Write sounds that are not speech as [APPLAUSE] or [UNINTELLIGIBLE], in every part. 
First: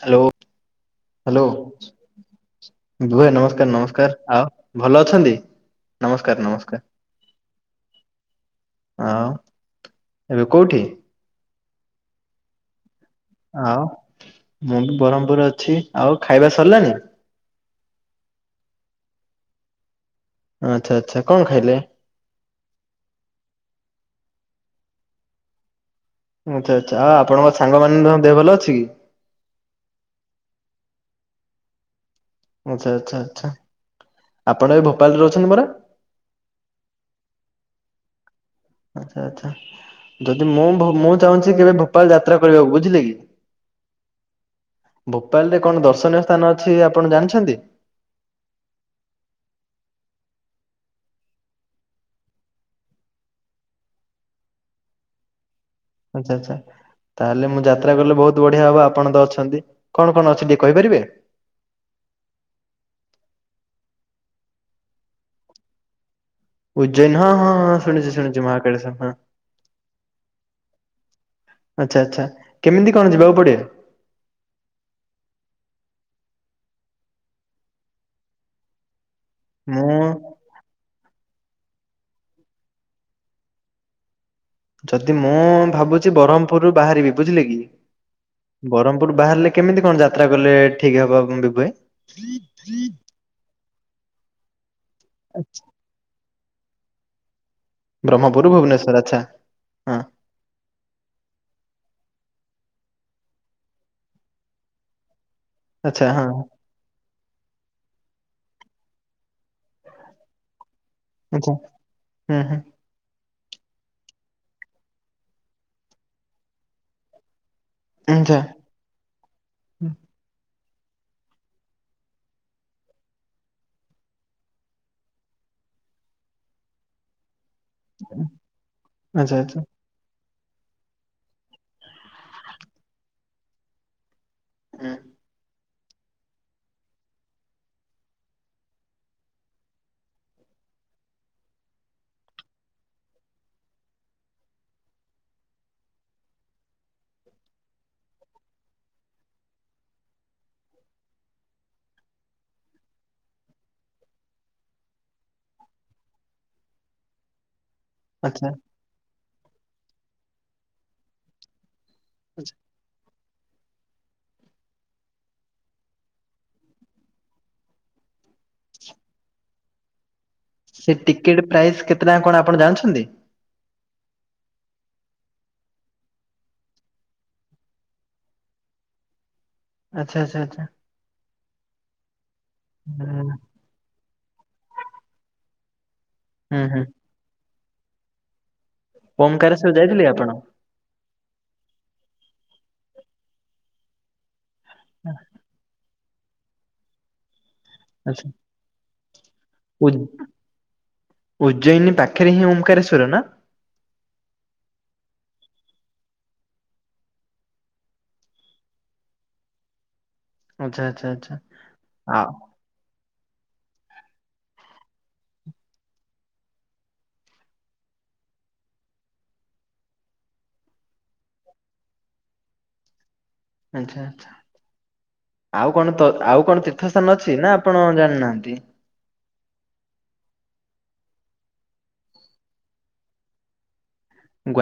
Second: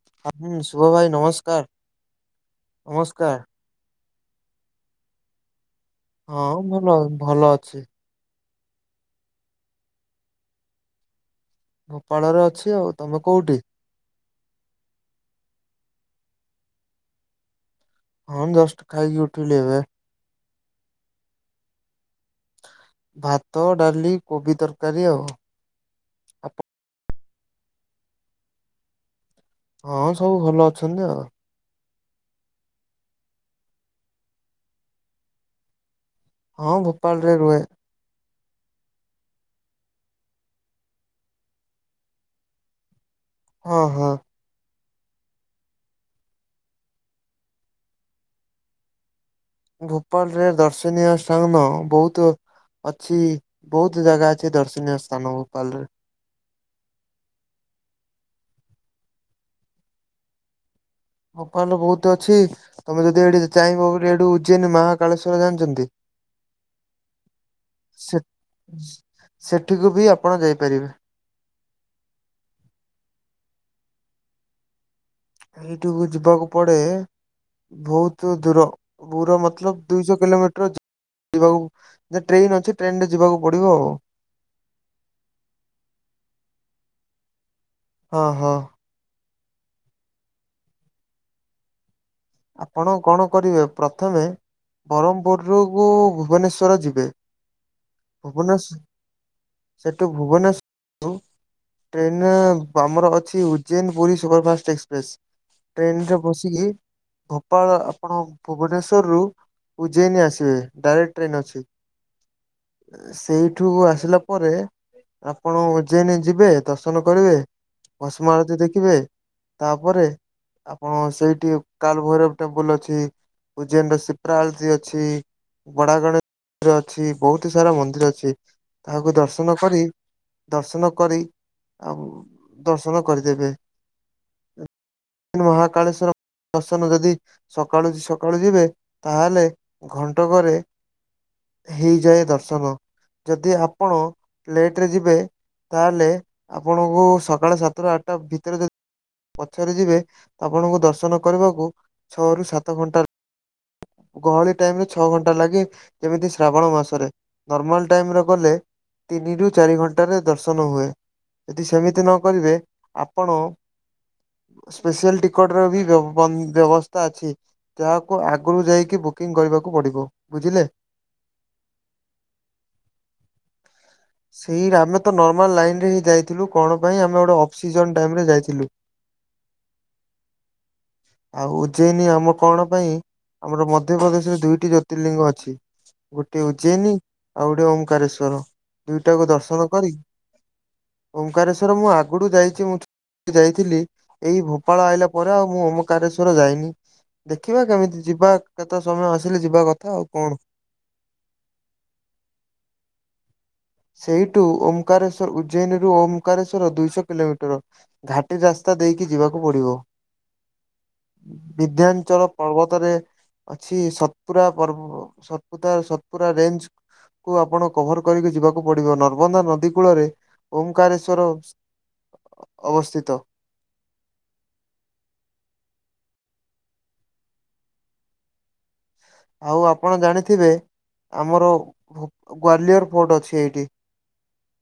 Hello ହୁଁ ଶୁଭ ଭାଇ ହ୍ୟାଲୋ, ନମସ୍କାର ବିଭୁ ଭାଇ ନମସ୍କାର ନମସ୍କାର ଆଉ ଭଲ ଅଛନ୍ତି? ନମସ୍କାର ହଁ ନମସ୍କାର। ଭଲ ଭଲ ଅଛି। ଆଉ ଏବେ କୋଉଠି? ଭୋପାଳରେ ଅଛି ଆଉ, ତମେ କୋଉଠି? ଆଉ ମୁଁ ବି ବ୍ରହ୍ମପୁର ଅଛି, ଆଉ ଖାଇବା ସରିଲାନି? ହଁ ଉଷ୍ଟ ଖାଇକି ଉଠିଲି ଏବେ। ଆଛା ଆଚ୍ଛା କଣ ଖାଇଲେ? ଭାତ ଡାଲି କୋବି ତରକାରୀ ଆଉ। ଆପଣ? ଆଚ୍ଛା ଆଚ୍ଛା ଆଉ ଆପଣଙ୍କ ସାଙ୍ଗମାନଙ୍କ ଦେହ ଭଲ ଅଛି କି? ହଁ ସବୁ ଭଲ ଅଛନ୍ତି ଆଉ। ଆଚ୍ଛା ଆଚ୍ଛା ଆଚ୍ଛା, ଆପଣ ଏବେ ଭୋପାଳରେ ଅଛନ୍ତି ପରା? ହଁ ଭୋପାଳରେ ରୁହେ। ଆଛା ଆଚ୍ଛା, ଯଦି ମୁଁ ମୁଁ ଚାହୁଁଛି କେବେ ଭୋପାଳ ଯାତ୍ରା କରିବାକୁ ବୁଝିଲେ କି? ହଁ ହଁ। ଭୋପାଳରେ କଣ ଦର୍ଶନୀୟ ସ୍ଥାନ ଅଛି ଆପଣ ଜାଣିଛନ୍ତି? ଭୋପାଳରେ ଦର୍ଶନୀୟ ସ୍ଥାନ ବହୁତ ଅଛି ବହୁତ ଜାଗା ଅଛି ଦର୍ଶନୀୟ ସ୍ଥାନ ଭୋପାଳରେ। ଆଚ୍ଛା ଆଚ୍ଛା। ତାହେଲେ ମୁଁ ଯାତ୍ରା କଲେ ବହୁତ ବଢିଆ ହବ ଆପଣ ତ ଅଛନ୍ତି, କଣ କଣ ଅଛି ଟିକେ କହିପାରିବେ? ଭୋପାଳରେ ବହୁତ ଅଛି। ତମେ ଯଦି ଏଠି ଚାହିଁବ ଏଇଠି ଉଜେନି ମାହାକାଳେଶ୍ୱର ଜାଣିଛନ୍ତି? ଉଜ୍ଜୈନ ହଁ ହଁ ହଁ ଶୁଣିଛି ସେ ଶୁଣିଛି ମହାକାଳେସ୍ୱର ହଁ। ସେଠିକୁ ବି ଆପଣ ଯାଇପାରିବେ। ଆଚ୍ଛା ଆଚ୍ଛା କେମିତି କଣ ଯିବାକୁ ପଡେ? ସେଇଠିକୁ ଯିବାକୁ ପଡେ ବହୁତ ଦୂର ଦୁର ମତଲବ୍ ମୁଁ ଦୁଇ ଶହ କିଲୋମିଟର ଯି ଯିବାକୁ ଟ୍ରେନ୍ ଅଛି ଟ୍ରେନରେ ଯିବାକୁ ପଡିବ ଆଉ। ଯଦି ମୁଁ ଭାବୁଛି ବ୍ରହ୍ମପୁରରୁୁ ବାହାରିବି ବୁଝିଲେ କି, ହଁ ହଁ ବ୍ରହ୍ମପୁରରୁ ବାହାରିଲେ କେମିତି କଣ ଯାତ୍ରା କଲେ ଠିକ୍ ହବ ବିଭୁ ଭାଇ? ଆପଣ କଣ କରିବେ ପ୍ରଥମେ ବ୍ରହ୍ମପୁରରୁ ରୁ ଭୁବନେଶ୍ଵର ଯିବେ ବ୍ରହ୍ମପୁର ଭୁବନେସ୍ୱର ଭୁବନେଶ୍ଵର ଆଚ୍ଛା ହଁ ସେଠୁ ଭୁବନେଶ୍ୱରରୁ ଟ୍ରେନ୍ ଆମର ଅଛି ଉଜୈନ୍ ପୁରୀ ସୁପରଫାଷ୍ଟ୍ ଏକ୍ସପ୍ରେସ୍ ଆଚ୍ଛା ଟ୍ରେନରେ ହଁ ବସିକି ଭୋପାଳ ଆପଣ ଭୁବନେଶ୍ୱରରୁ ଉଜୟନୀ ଆସିବେ ଡାଇରେକ୍ଟ୍ ଟ୍ରେନ୍ ଆଚ୍ଛା ଅଛି। ହୁଁ ହୁଁ ସେଇଠୁ ଆସିଲା ପରେ ଆପଣ ଉଜେନ୍ ଯିବେ, ଦର୍ଶନ କରିବେ। ଭସ୍ମ ଆଚ୍ଛା ଆଳତୀ ଦେଖିବେ ତାପରେ ଆପଣ ସେଇଠି କାଲଭୈରବ ଟେମ୍ପଲ ଅଛି, ଉଜ୍ଜୈନର ସିପ୍ରା ଆଳତି ଅଛି, ବଡ଼ା ଗଡେ ମନ୍ଦିର ଅଛି ବହୁତ୍ ସାରା ମନ୍ଦିର ଅଛି ତାହାକୁ ଆଚ୍ଛା ଆଚ୍ଛା ଦର୍ଶନ ହୁଁ କରି ଦର୍ଶନ କରି ଆଉ ଦର୍ଶନ କରିଦେବେ। ହୁଁ। ମହାକାଳେସ୍ଵରଙ୍କ ଦର୍ଶନ ଯଦି ସକାଳୁ ସକାଳୁ ଯିବେ ତାହେଲେ ଘଣ୍ଟକରେ ହେଇଯାଏ ଦର୍ଶନ। ଯଦି ଆପଣ ଲେଟ୍ ରେ ଯିବେ ତାହେଲେ ଆପଣଙ୍କୁ ସକାଳ ସାତ ଟା ଆଠଟା ଭିତରେ ଯଦି ପଛରେ ଯିବେ ଆପଣଙ୍କୁ ଦର୍ଶନ କରିବାକୁ ଛଅ ରୁ ସାତ ଘଣ୍ଟା ଗହଳି ଟାଇମ୍ ରେ ଛଅ ଘଣ୍ଟା ଲାଗେ ଯେମିତି ଶ୍ରାବଣ ମାସରେ ନର୍ମାଲ୍ ଟାଇମ୍ ଆଚ୍ଛା ଗଲେ ତିନିରୁ ଚାରି ଘଣ୍ଟାରେ ଦର୍ଶନ ହୁଏ, ଯଦି ସେମିତି ସେମିତି ନ କରିବେ ଆପଣ ସ୍ପେଶିଆଲ୍ ଟିକଟ୍ ର ବି ବ ବ୍ୟବସ୍ଥା ଅଛି। ଯହାକୁ ଆଗରୁ ଯାଇକି ବୁକିଂ କରିବାକୁ ପଡିବ। ବୁଝିଲେ ସେ ଟିକେଟ୍ ପ୍ରାଇଜ୍ କେତେ ଟଙ୍କା କଣ ଆପଣ ଜାଣିଛନ୍ତି? ସେଇ ଆମେ ତ ନର୍ମାଲ୍ ଲାଇନ୍ ରେ ହିଁ ଯାଇଥିଲୁ କଣ ପାଇଁ ଆମେ ଗୋଟେ ଅଫସିଜନ୍ ଟାଇମ ରେ ଯାଇଥିଲୁ। ଆଚ୍ଛା, ଆଚ୍ଛା, ଆଚ୍ଛା। ଆଉ ଉଜୟନୀ ଆମ କଣ ପାଇଁ ହୁଁ ଆମର ମଧ୍ୟପ୍ରଦେଶରେ ଦୁଇଟି ଜ୍ୟୋତିର୍ଲିଙ୍ଗ ଅଛି। ଗୋଟେ ହୁଁ ହୁଁ ଉଜୟନୀ ଆଉ ଗୋଟେ ଓକାରେଶ୍ଵର ଦୁଇଟାକୁ ଦର୍ଶନ ଓମକାରେଶ୍ୱର କରି ଯାଇଥିଲେ ଆପଣ? ଓଙ୍କେଶ୍ଵର ମୁଁ ଆଗରୁୁ ଯାଇଛି। ମୁଁ ଯାଇଥିଲି ଏଇ ଭୋପାଳ ଆଇଲା ପରେ ଆଉ ମୁଁ ଓମକାରେଶ୍ଵର ଯାଇନି, ଦେଖିବା କେମିତି ଆଚ୍ଛା ଯିବା କେତେ ସମୟ ଆସିଲେ ଯିବା କଥା ଆଉ କଣ? ଉଜ୍ଜୟିନୀ ପାଖରେ ହିଁ ଓମାକାରେଶ୍ୱର ନା? ସେଇଠୁ ଓମକାରେଶ୍ଵର ଉଜ୍ଜୟନୀରୁ ଓମକାରଶ୍ୱର ଦୁଇଶହ କିଲୋମିଟର। ଘା ସେଇ ରାସ୍ତା ଦେଇକି ଯିବାକୁ ପଡିବ। ଆଚ୍ଛା ଆଚ୍ଛା ଆଚ୍ଛା ବିଧାଞ୍ଚଳ ଆଉ ପର୍ବତରେ ଅଛି। ସତପୁରା ପର୍ବ ସପ ସତପୁରା ରେଞ୍ଜ କୁ ଆପଣ କଭର କରିକି ଯିବାକୁ ପଡିବ, ନର୍ମଦା ନଦୀ କୂଳରେ ଓମକାରେଶ୍ଵର ଅବସ୍ଥିତ। ଆଚ୍ଛା, ଆଚ୍ଛା। ଆଉ କଣ ତ ଆଉ କଣ ତୀର୍ଥସ୍ଥାନ ଅଛି ନା ଆପଣ ଜାଣିନାହାନ୍ତି? ଆଉ ଆପଣ ଜାଣିଥିବେ ଆମର ଗ୍ଵାଲିୟର କୋଡ଼ ଅଛି ଏଇଠି।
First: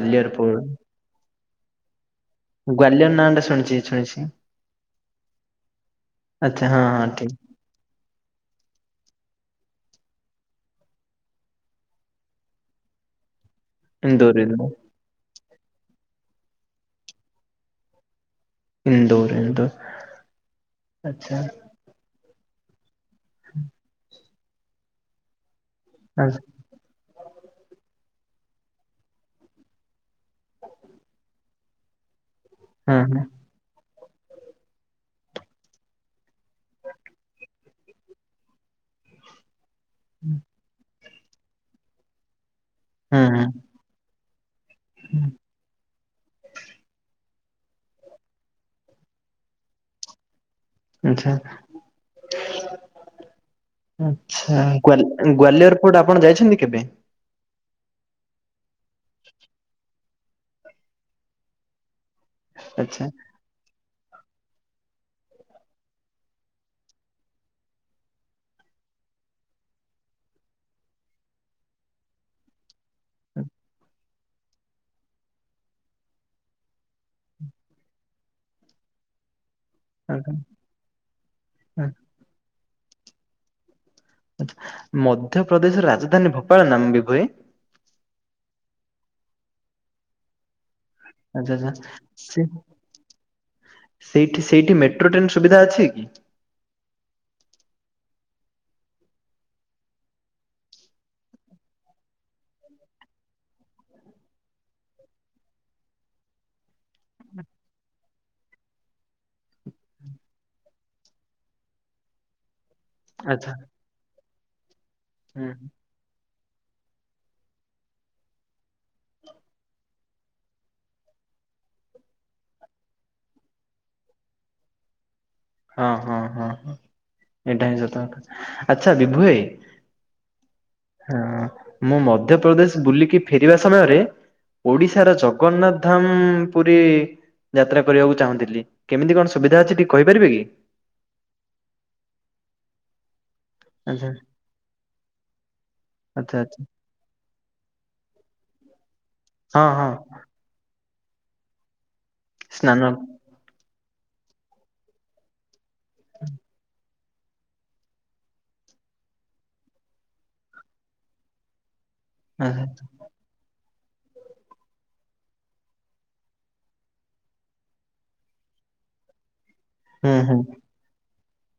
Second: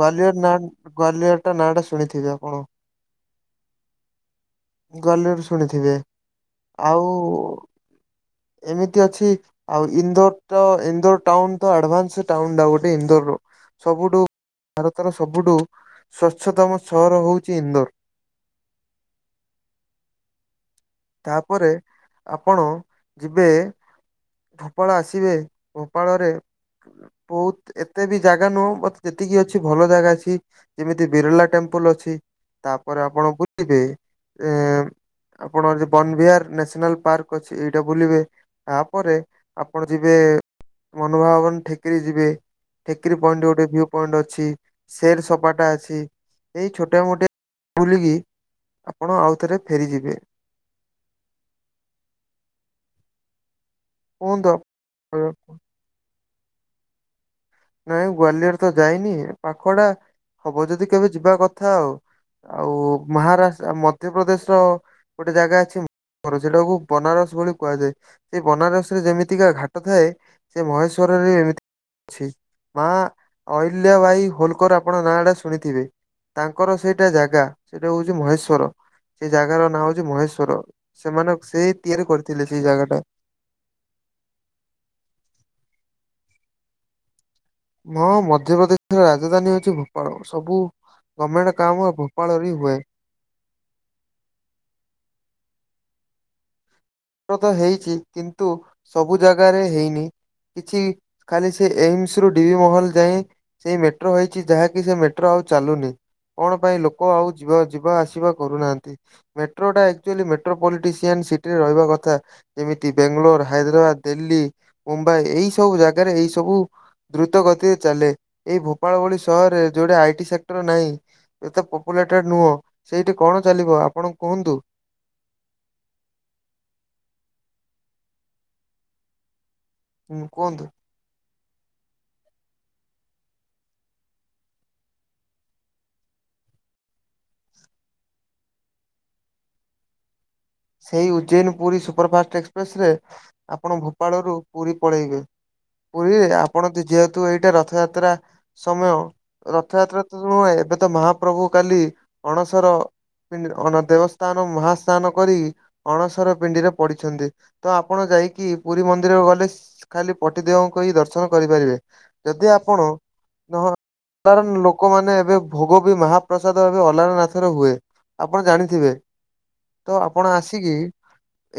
ଗ୍ଵାଲିୟର ନାଁ ଗ୍ବାଲିୟର ଟା ନାଁ ଟା ଶୁଣିଥିବେ ଆଉ? ଗ୍ବାୟଲିୟର ନାଁ ଟା ଶୁଣିଛି ଶୁଣିଛି। ଗ୍ଵାଲିୟର ଶୁଣିଥିବେ ଆଚ୍ଛା ହଁ ହଁ ଆଉ ଠିକ। ଏମିତି ଅଛି। ଆଉ ଇନ୍ଦୋର ଟା ଇନ୍ଦୋର ଟାଉନ ତ ଆଡଭାନ୍ସ ଟାଉନ ଟା ଗୋଟେ ଇନ୍ଦୋର। ସବୁଠୁ ଇନ୍ଦୋର ଇନ୍ଦୋର ଭାରତର ସବୁଠୁ ସ୍ୱଚ୍ଛତମ ସହର ହଉଛି ଇନ୍ଦୋର। ଇନ୍ଦୋର, ଇନ୍ଦୋର। ଆଚ୍ଛା ତାପରେ ଆପଣ ଯିବେ? ଭୋପାଳ ଆସିବେ ଭୋପାଳରେ ଆଚ୍ଛା ବହୁତ ଏତେ ବି ଜାଗା ନୁହଁ ମତେ ଯେତିକି ଅଛି ଭଲ ଜାଗା ଅଛି। ଯେମିତି ବିରଲା ଟେମ୍ପଲ ଅଛି। ହଁ ତାପରେ ହଁ ଆପଣ ବୁ [UNINTELLIGIBLE] ବେ ଆପଣ ବନବହାର ନ୍ୟାସନାଲ ପାର୍କ ଅଛି ଏଇଟା ବୁଲିବେ, ତାପରେ ଆପଣ ଯିବେ ମନଭବନ ଠେକିରୀ ଯିବେ, ଠେକିରୀ ହଁ ହଁ। ପଏଣ୍ଟ ଗୋଟେ ଭ୍ୟୁ ପଏଣ୍ଟ ଅଛି। ସେର ସୋପାଟା ଅଛି। ଏଇ ଛୋଟ ମୋଟେ ବୁଲିକି ଆପଣ ଆଉ ଥରେ ଫେରିଯିବେ। ଆଚ୍ଛା। କୁହନ୍ତୁ ଆଚ୍ଛା, ଗ ଆପଣ ଗ୍ଵଲିୟର କୋଉଟା ଆପଣ ଯାଇଛନ୍ତି କେବେ? ନାଇଁ ଗ୍ଵାଲିୟର ତ ଯାଇନି ପାଖଡା ହବ ଯଦି କେବେ ଯିବା କଥା ଆଉ। ଆଉ ଆଚ୍ଛା ମହାରାଷ୍ଟ୍ର ମଧ୍ୟପ୍ରଦେଶର ଗୋଟେ ଜାଗା ଅଛି ବର୍ଜିଲାକୁ ବନାରସ ବୋଲି କୁହାଯାଏ। ସେ ବନାରସ ରେ ଯେମିତିକା ଘାଟ ଥାଏ ସେ ମହେଶ୍ଵରରେ ଏମିତି ଅଛି। ମା ଅଲ୍ୟ ଭାଇ ହୋଲକର ଆପଣ ନାଁ ଟା ଶୁଣିଥିବେ? ତାଙ୍କର ସେଇଟା ଜାଗା ସେଇଟା ହଉଛି ମହେଶ୍ଵର ସେ ଜାଗାର ନାଁ ହଉଚି ଆଚ୍ଛା ଆଚ୍ଛା। ମହେଶ୍ଵର ସେମାନେ ସେଇ ତିଆରି କରିଥିଲେ ସେଇ ଜାଗା ଟା। ଧ୍ୟପ୍ରଦେଶର ରାଜଧାନୀ ଭୋପାଳ ନାମ ବି ହୁଏ। ହଁ ମଧ୍ୟପ୍ରଦେଶର ରାଜଧାନୀ ହଉଛି ଭୋପାଳ ସବୁ ଆଚ୍ଛା ଗଭର୍ଣ୍ଣମେଣ୍ଟ ଆଚ୍ଛା। କାମ ସେ ଭୋପାଳରେ ହୁଏ। ସେଇଠି ସେଇଠି ମେଟ୍ରୋ ଟ୍ରେନ ସୁବିଧା ଅଛି? ତ ହେଇଛି କିନ୍ତୁ ସବୁ ଜାଗାରେ ହେଇନି। କିଛି ଖାଲି ସେ ଏମସ ରୁ ଡିଭି ମହଲ ଯାଏ। ସେଇ ମେଟ୍ରୋ ହେଇଛି ଯାହାକି ସେ ମେଟ୍ରୋ ଆଉ ଚାଲୁନି। କଣ ପାଇଁ ଲୋକ ଆଉ ଯିବା ଯିବା ଆସିବା କରୁନାହାନ୍ତି। ମେଟ୍ରୋ ଟା ଆକ୍ଚୁଆଲି ମେଟ୍ରୋପଲିଟିସିଆନ୍ ସିଟିରେ ରହିବା କଥା। ଦା ଯେମିତି ବାେଙ୍ଗାଲୋର ଆଚ୍ଛା ହାଇଦ୍ରାବାଦ ଦିଲ୍ଲୀ ମୁମ୍ବାଇ ହଁ ଏଇ ସବୁ ଜାଗାରେ ଏଇ ସବୁ ଦ୍ରୁତ ଗତିରେ ଚାଲେ ଏଇ ଭୋପାଳ ଭଳି ସହରରେ ଯୋଉଟେ ଆଇ ଟି ସେକ୍ଟର ନାହିଁ। ଏତେ ପପୁଲେଟଡ ନୁହଁ ସେଇଠି କଣ ଚାଲିବ ଆପଣ କୁହନ୍ତୁ? ହଁ ହଁ ହଁ ହଁ ଏଇଟା ହିଁ ସତ କଥା ଆଚ୍ଛା ବିଭୁ ଭାଇ ହୁଁ କୁହନ୍ତୁ? ହଁ ମୁଁ ମଧ୍ୟପ୍ରଦେଶ ବୁଲିକି ଫେରିବା ସମୟରେ ଓଡିଶାର ଜଗନ୍ନାଥ ଧାମ ପୁରୀ ଯାତ୍ରା କରିବାକୁ ଚାହୁଁଥିଲି କେମିତି କଣ ସୁବିଧା ଅଛି ଟିକେ କହିପାରିବେ କି? ସେଇ Ujjain Puri super fast express ରେ ଆପଣ ଆଚ୍ଛା ଭୋପାଳରୁୁ ପୁରୀ ପଳେଇବେ ପୁରୀରେ ଆଚ୍ଛା ଆଚ୍ଛା ଆପଣ ଯେହେ କିନ୍ତୁ ଏଇଟା ରଥଯାତ୍ରା ସମୟ ହଁ ହଁ ରଥଯାତ୍ରା ତ ନୁହେଁ ଏବେ ତ ମହାପ୍ରଭୁ କାଲି ଅଣସର ସ୍ନାନ ଅ ଦେବସ୍ନାନ ମହାସ୍ନାନ କରି ଅଣସର ପିଣ୍ଡିରେ ପଡିଛନ୍ତି ତ ଆପଣ ଯାଇକି ପୁରୀ ମନ୍ଦିର ଗଲେ ଖାଲି ପଟିଦେହଙ୍କୁ ହିଁ ଦର୍ଶନ କରିପାରିବେ ଯଦି ଆଚ୍ଛା, ଆପଣ ନହ ଅଲଣ ଲୋକମାନେ ଏବେ ଭୋଗ ବି ମହାପ୍ରସାଦ ଏବେ ଅଲାର ନାଥରେ ହୁଏ। ଆପଣ ଜାଣିଥିବେ? [INAUDIBLE] ତ ଆପଣ ଆସିକି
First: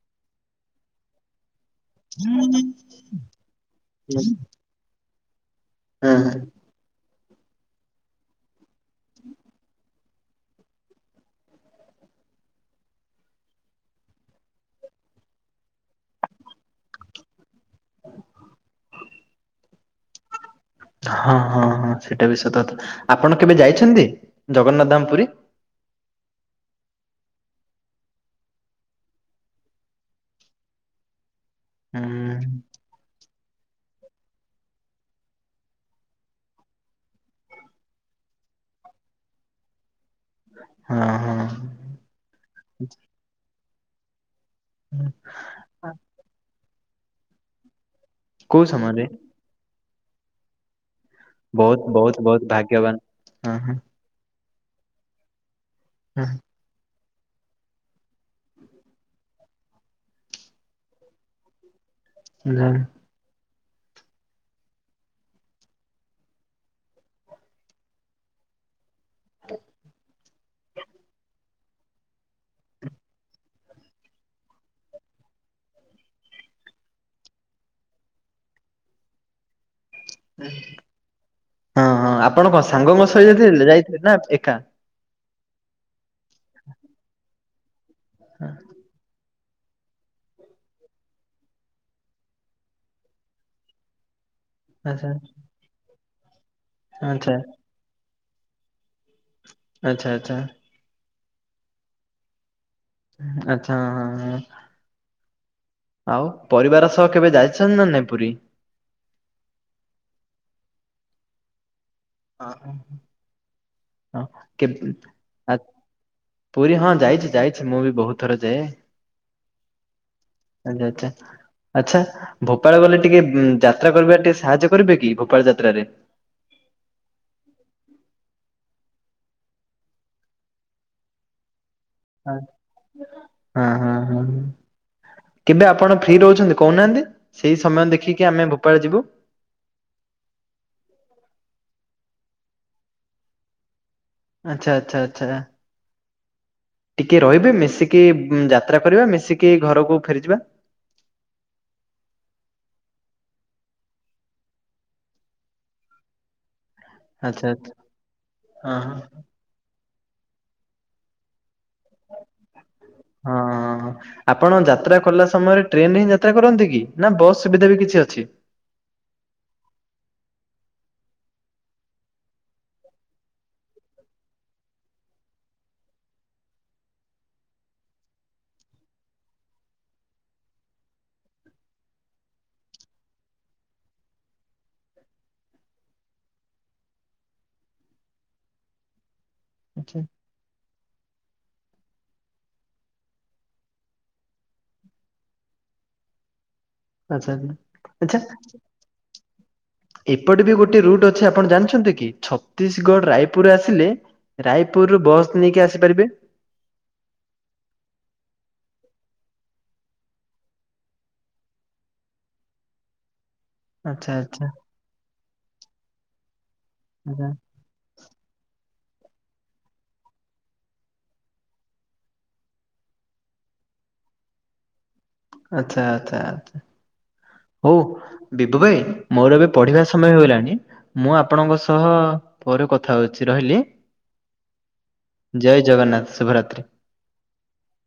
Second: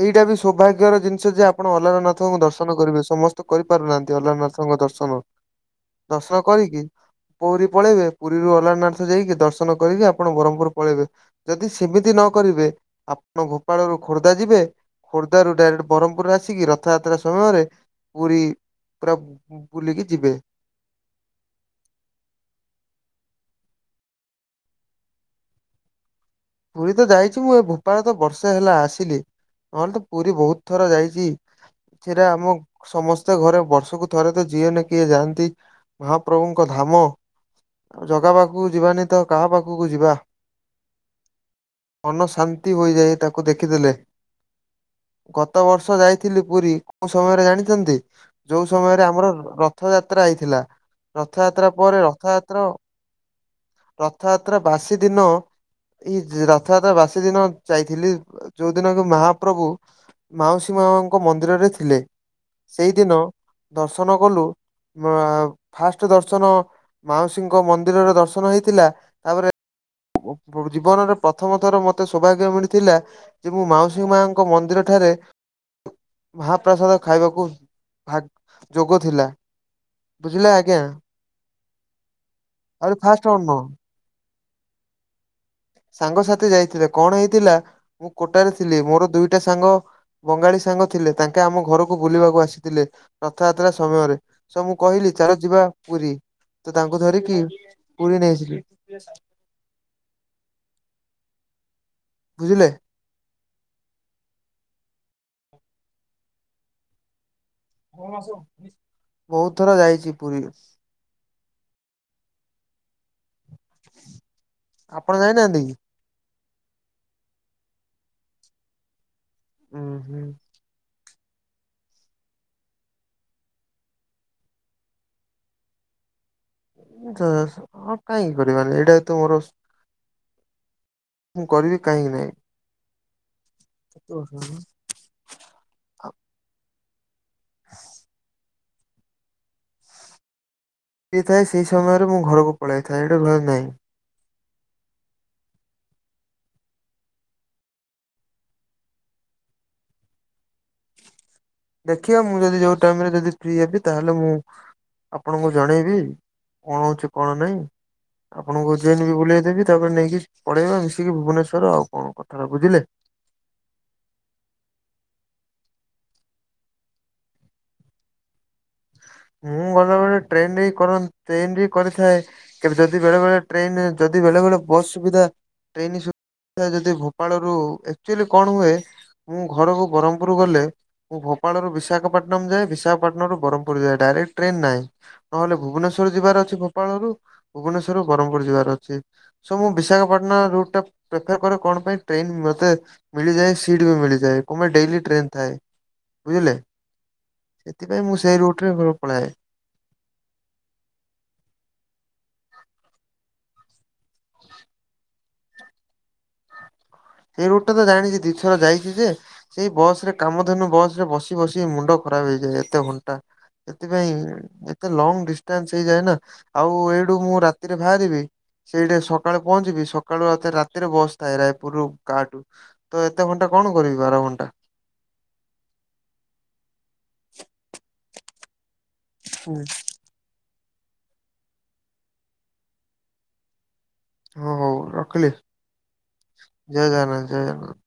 ଏଇଟା ବି ସୌଭାଗ୍ୟର ଜିନିଷ ଯେ ଆପ ଆପଣ ଅଲାରନାଥଙ୍କୁ ଦର୍ଶନ କରିବେ ସମସ୍ତେ କରିପାରୁନାହାନ୍ତି ହୁଁ ଅଲାରନାଥଙ୍କ ଦର୍ଶନ। ହୁଁ ଦର୍ଶନ କରିକି ପୁରୀ ପଳେଇବେ ପୁରୀରୁ ଅଲାରନାଥ ଯାଇକି ଦର୍ଶନ କରିକି ଆପ ଆପଣ ବ୍ରହ୍ମପୁର ପଳେଇବେ ଯଦି ସେମିତି ନ କରିବେ ଆପଣ ଗୋପାଳରୁ ଖୋର୍ଦ୍ଧା ଯିବେ ଖୋର୍ଦ୍ଧ ରୁ ଡାଇରେକ୍ଟ ବ୍ରହ୍ମପୁରରେ ଆସିକି ରଥଯାତ୍ରା ସମୟରେ ପୁରୀ ପୁରା ବୁଲିକି ଯିବେ। ହଁ ହଁ ହଁ ହଁ ସେଟା ବି ସତକଥା ଆପଣ କେବେ ଯାଇଛନ୍ତି ଜଗନ୍ନାଥ ଧାମ ପୁରୀ? ପୁରୀ ତ ଯାଇଛି ମୁଁ ଏ ଗୋପାଳ ତ ବର୍ଷେ ହେଲା ଆସିଲି। ନହେଲେ ତ ପୁରୀ ବହୁତ ଥର ଯାଇଛି। ହୁଁ ସେରା ଆମ ସମସ୍ତେ ଘରେ ବର୍ଷକୁ ଥରେ ତ ଯିଏହେନେ କିଏ ଯାଆନ୍ତି। ମହା ପ୍ରଭୁଙ୍କ ଧାମ ଜଗା ପାଖକୁ ଯିବାନି ତ କାହା ପାଖକୁ ଯିବା। ହଁ ହଁ। ମନ ଶାନ୍ତି ହୋଇଯାଏ ତାକୁ ଦେଖିଦେଲେ। ଗତ ବର୍ଷ ଯାଇଥିଲି ପୁରୀ କୋଉ ସମୟରେ ଜାଣିଛନ୍ତି? ଯୋଉ ସମୟରେ ଆମର ରଥ ଯାତ୍ରା ହେଇଥିଲା। ରଥଯାତ୍ରା ବହୁତ ପରେ ବହୁତ ବହୁତ ରଥଯାତ୍ରା ଭାଗ୍ୟବାନ ହଁ ରଥଯାତ୍ରା ବାସି ଦିନ ହଁ। କି ରଥଯାତ୍ରା ବାସି ଦିନ ଯାଇଥିଲି ଯୋଉଦିନ କୁ ମହାପ୍ରଭୁ ମାଉସୀ ମାଙ୍କ ମନ୍ଦିରରେ ଥିଲେ ହଁ ସେଇଦିନ ଦର୍ଶନ କଲୁ ଫାଷ୍ଟ ଦର୍ଶନ ମାଉସୀଙ୍କ ମନ୍ଦିରରେ ଦର୍ଶନ ହେଇଥିଲା ତାପରେ [UNINTELLIGIBLE] ଜୀବନରେ ପ୍ରଥମ ଥର ମତେ ସୌଭାଗ୍ୟ ମିଳିଥିଲା ଯେ ମୁଁ ମାଉସୀ ମାଙ୍କ ମନ୍ଦିର ଠାରେ ମହାପ୍ରାସାଦ ଖାଇବାକୁ ଭାଗ୍ୟ ଯୋଗ ଥିଲା। ବୁଝିଲେ ଆଜ୍ଞା। ଆପଣଙ୍କ ଆହୁରି ସାଙ୍ଗଙ୍କ ଫାଷ୍ଟ ସହିତ ଅନ୍ନ ଯାଇଥିଲେ ନା ଏକା? ସାଙ୍ଗସାଥି ଯାଇଥିଲେ କଣ ହେଇଥିଲା ମୁଁ ଗୋଟାରେ ଥିଲି ମୋର ଦୁଇଟା ସାଙ୍ଗ ବଙ୍ଗାଳୀ ସାଙ୍ଗ ଥିଲେ ତାଙ୍କେ ଆମ ଘରକୁ ବୁଲିବାକୁ ଆସିଥିଲେ ରଥଯାତ୍ରା ସମୟରେ ମୁଁତ ଆଚ୍ଛା କହିଲି ଚାଲ ଯିବା ପୁରୀ ତ ତାଙ୍କୁ ଆଚ୍ଛା ଧରିକି ପୁରୀ ନେଇଥିଲି। ଆଚ୍ଛା ଆଚ୍ଛା। ବୁଝିଲେ। ଆଚ୍ଛା ହଁ ହଁ। ଆଉ ପରିବାର ସହ କେବେ ଯାଇ ବହୁତ ଥର ଯାଇଛି ପୁରୀ। ହଁ ହଁ କେ ଆପଣ ଆ- ଯାଇନାହାନ୍ତି କି? [UNINTELLIGIBLE] ପୁରୀ ହଁ ଯାଇଛି ଯାଇଛି ମୁଁ ବି ବହୁତ ଥର ଯାଏ। ଉଁ ହୁଁ ଆଛା [UNINTELLIGIBLE] ଆଚ୍ଛା ଗୋପାଳ ଗଲେ ଟିକେ ମୁଁ ଯାତ୍ରା କରିବାରେ ଟିକେ ସାହାଯ୍ୟ କରିବେ କି ଗୋପାଳ ଯାତ୍ରାରେ। [UNINTELLIGIBLE] କଣ ପାଇଁ କରିବାନି ଏଇଟା ତ ମୋର ମୁଁକରିବି କହିଁକିନା? ଆ ହୁଁ ହୁଁ ହୁଁ। କେବେ ଆପଣ ଫ୍ରି ରହୁଛନ୍ତି କହୁନାହାନ୍ତି ସେଇ ସମୟ ଦେଖିକି ଆମେ ଗୋପାଳ ଯିବୁ। ଫ୍ରି ଥାଏ ସେଇ ସମୟରେ ମୁଁ ଘରକୁ ପଳେଇଥାଏ ହେଠି ରୁହେ ନାହଁ। ଆଚ୍ଛା ଆଚ୍ଛା ଆଚ୍ଛା। ଟିକେ ରହିବେ ମିଶିକି ଯାତ୍ରା କରିବା ମିଶିକି ଘରକୁ ଫେରିଯିବା। ଦେଖିବା ମୁଁ ଯଦି ଯୋଉ ଟାଇମରେ ଯଦି ଫ୍ରି ହେବି ତାହେଲେ ମୁଁ ଆପଣଙ୍କୁ ଜଣେଇବି କଣ ହଉଛି କଣ ଆଚ୍ଛା ନାହିଁ ଆଚ୍ଛା ଆପଣଙ୍କୁ ହଁ ସେ ନେଇ ବୁଲେଇ ଦେବି। ତାପରେ ନେଇକି ପଳେଇବା ମିଶିକି ଭୁବନେଶ୍ଵର ଆଉ କଣ କଥା ବୁଝିଲେ କି। ହଁ ହଁ ହଁ।। ଆପଣ ଯାତ୍ରା କଲା ସମୟରେ ଟ୍ରେନରେ ହିଁ ଯାତ୍ରା କରନ୍ତି କି ନା ବସ୍ ସୁବିଧା ବି କିଛି ଅଛି। ମୁଁ ଗଲାବେଳେ ଟ୍ରେନ ରେ କରନ୍ତି ଟ୍ରେନ କରିଥାଏ। କେବେ ଯଦି ବେଳେ ବେଳେଟ୍ରେନ ଯଦି ବେଳେ ବେଳ ବସ୍ ସୁବିଧା ଟ୍ରେନ ସୁବିଧାଯଦି ଗୋପାଳ ରୁ ଆକୁଆଲି କଣ ହୁଏ? ମୁଁଘରକୁ ବ୍ରହ୍ମପୁର ଗଲେ ଗୋପାଳରୁ ବିଶାଖପାଟନମ ଯାଏ ବିଶାଖାପାଟଣମରୁ ବ୍ରହ୍ମପୁର। ପୁରୀ ରେ ଡାଇରେକ୍ଟ ଟ୍ରେନ ନାଇ। ନହେଲେ ଭୁବନେଶ୍ଵର ଯିବାର ଅଛି ଭୋପାଳରୁ ଭୁବନେଶ୍ଵରରୁ ବ୍ରହ୍ମପୁର ଯିବାର ଅଛି। ସବୁ ଆଚ୍ଛା ବିଶାଖାପାଟଣା ରୁଟ୍ ଟା ବେକାର କରେ କଣ ପାଇଁ ଟ୍ରେନ ବୋଧେ ମିଳିଯାଏ ସିଟ ବି ମିଳିଯାଏ କମ ପାଇଁ ଡେ଼ଲି ଟ୍ରେନ ଥାଏ ବୁଝିଲେ। ଆଛା, ଆଛା। ଟ୍ରେ ଘରୁକୁ ପଳାଏ। ଏପଟେ ବି ଗୋଟେ ରୁଟ ଅଛି ଆପଣ ଜାଣିଛନ୍ତି କି? ଛତିଶଗଡ଼, ରାୟପୁର ଆସିଲେ ରାୟପୁରରୁୁ ବସ୍ ନେଇକି ଆସିପାରିବେ! ସେଇ ରୁଟଟା ତ ଜାଣିଛି, ଦିଇଥର ଯାଇଛି ଯେ! ସେଇ ବସ୍ ରେ କାମଧେନୁ ବସ୍ ରେ ବସି ବସି ମୁଣ୍ଡ ଖରାପ ହେଇଯାଏ, ଏତେ ଘଣ୍ଟା। ସେଥିପାଇଁ ଆଚ୍ଛା ଆଚ୍ଛା ଏତେ ଲଙ୍ଗ ଡି଼ଷ୍ଟାନ୍ସ ହେଇଯାଏ ନା ଆଉ ଏଇଠୁ ଆଚ୍ଛା ମୁଁ ରାତ ରାତିରେ ବାହାରିବି ସେଇଟି ସକାଳୁ ପହଞ୍ଚିବି ସକାଳୁ ଆଉ ଥରେ ରାତିରେ ବସ୍ ଥାଏ, ରାୟପୁରରୁୁ କାଠୁ ତ ଏତେ ଘଣ୍ଟା କଣ କରିବି ବାର ଘଣ୍ଟା? ଆଚ୍ଛା, ଆଚ୍ଛା, ଆଛା ହଉ ବିିବୁ ଭାଇ! ମୋର ଏବେ ହୁଁ। ପଢିବା ସମୟ ହେଇଲାଣି। ମୁଁ ଆପଣଙ୍କ ସହ ପରେ କଥା ହଉଛି ରହିଲି। ହଁ ହଉ ରଖିଲି। ଜୟ ଜଗନ୍ନାଥ ଶୁଭରାତ୍ରି। ଜୟ ଜଗନ୍ନାଥ ଜୟ ଜଗନ୍ନାଥ।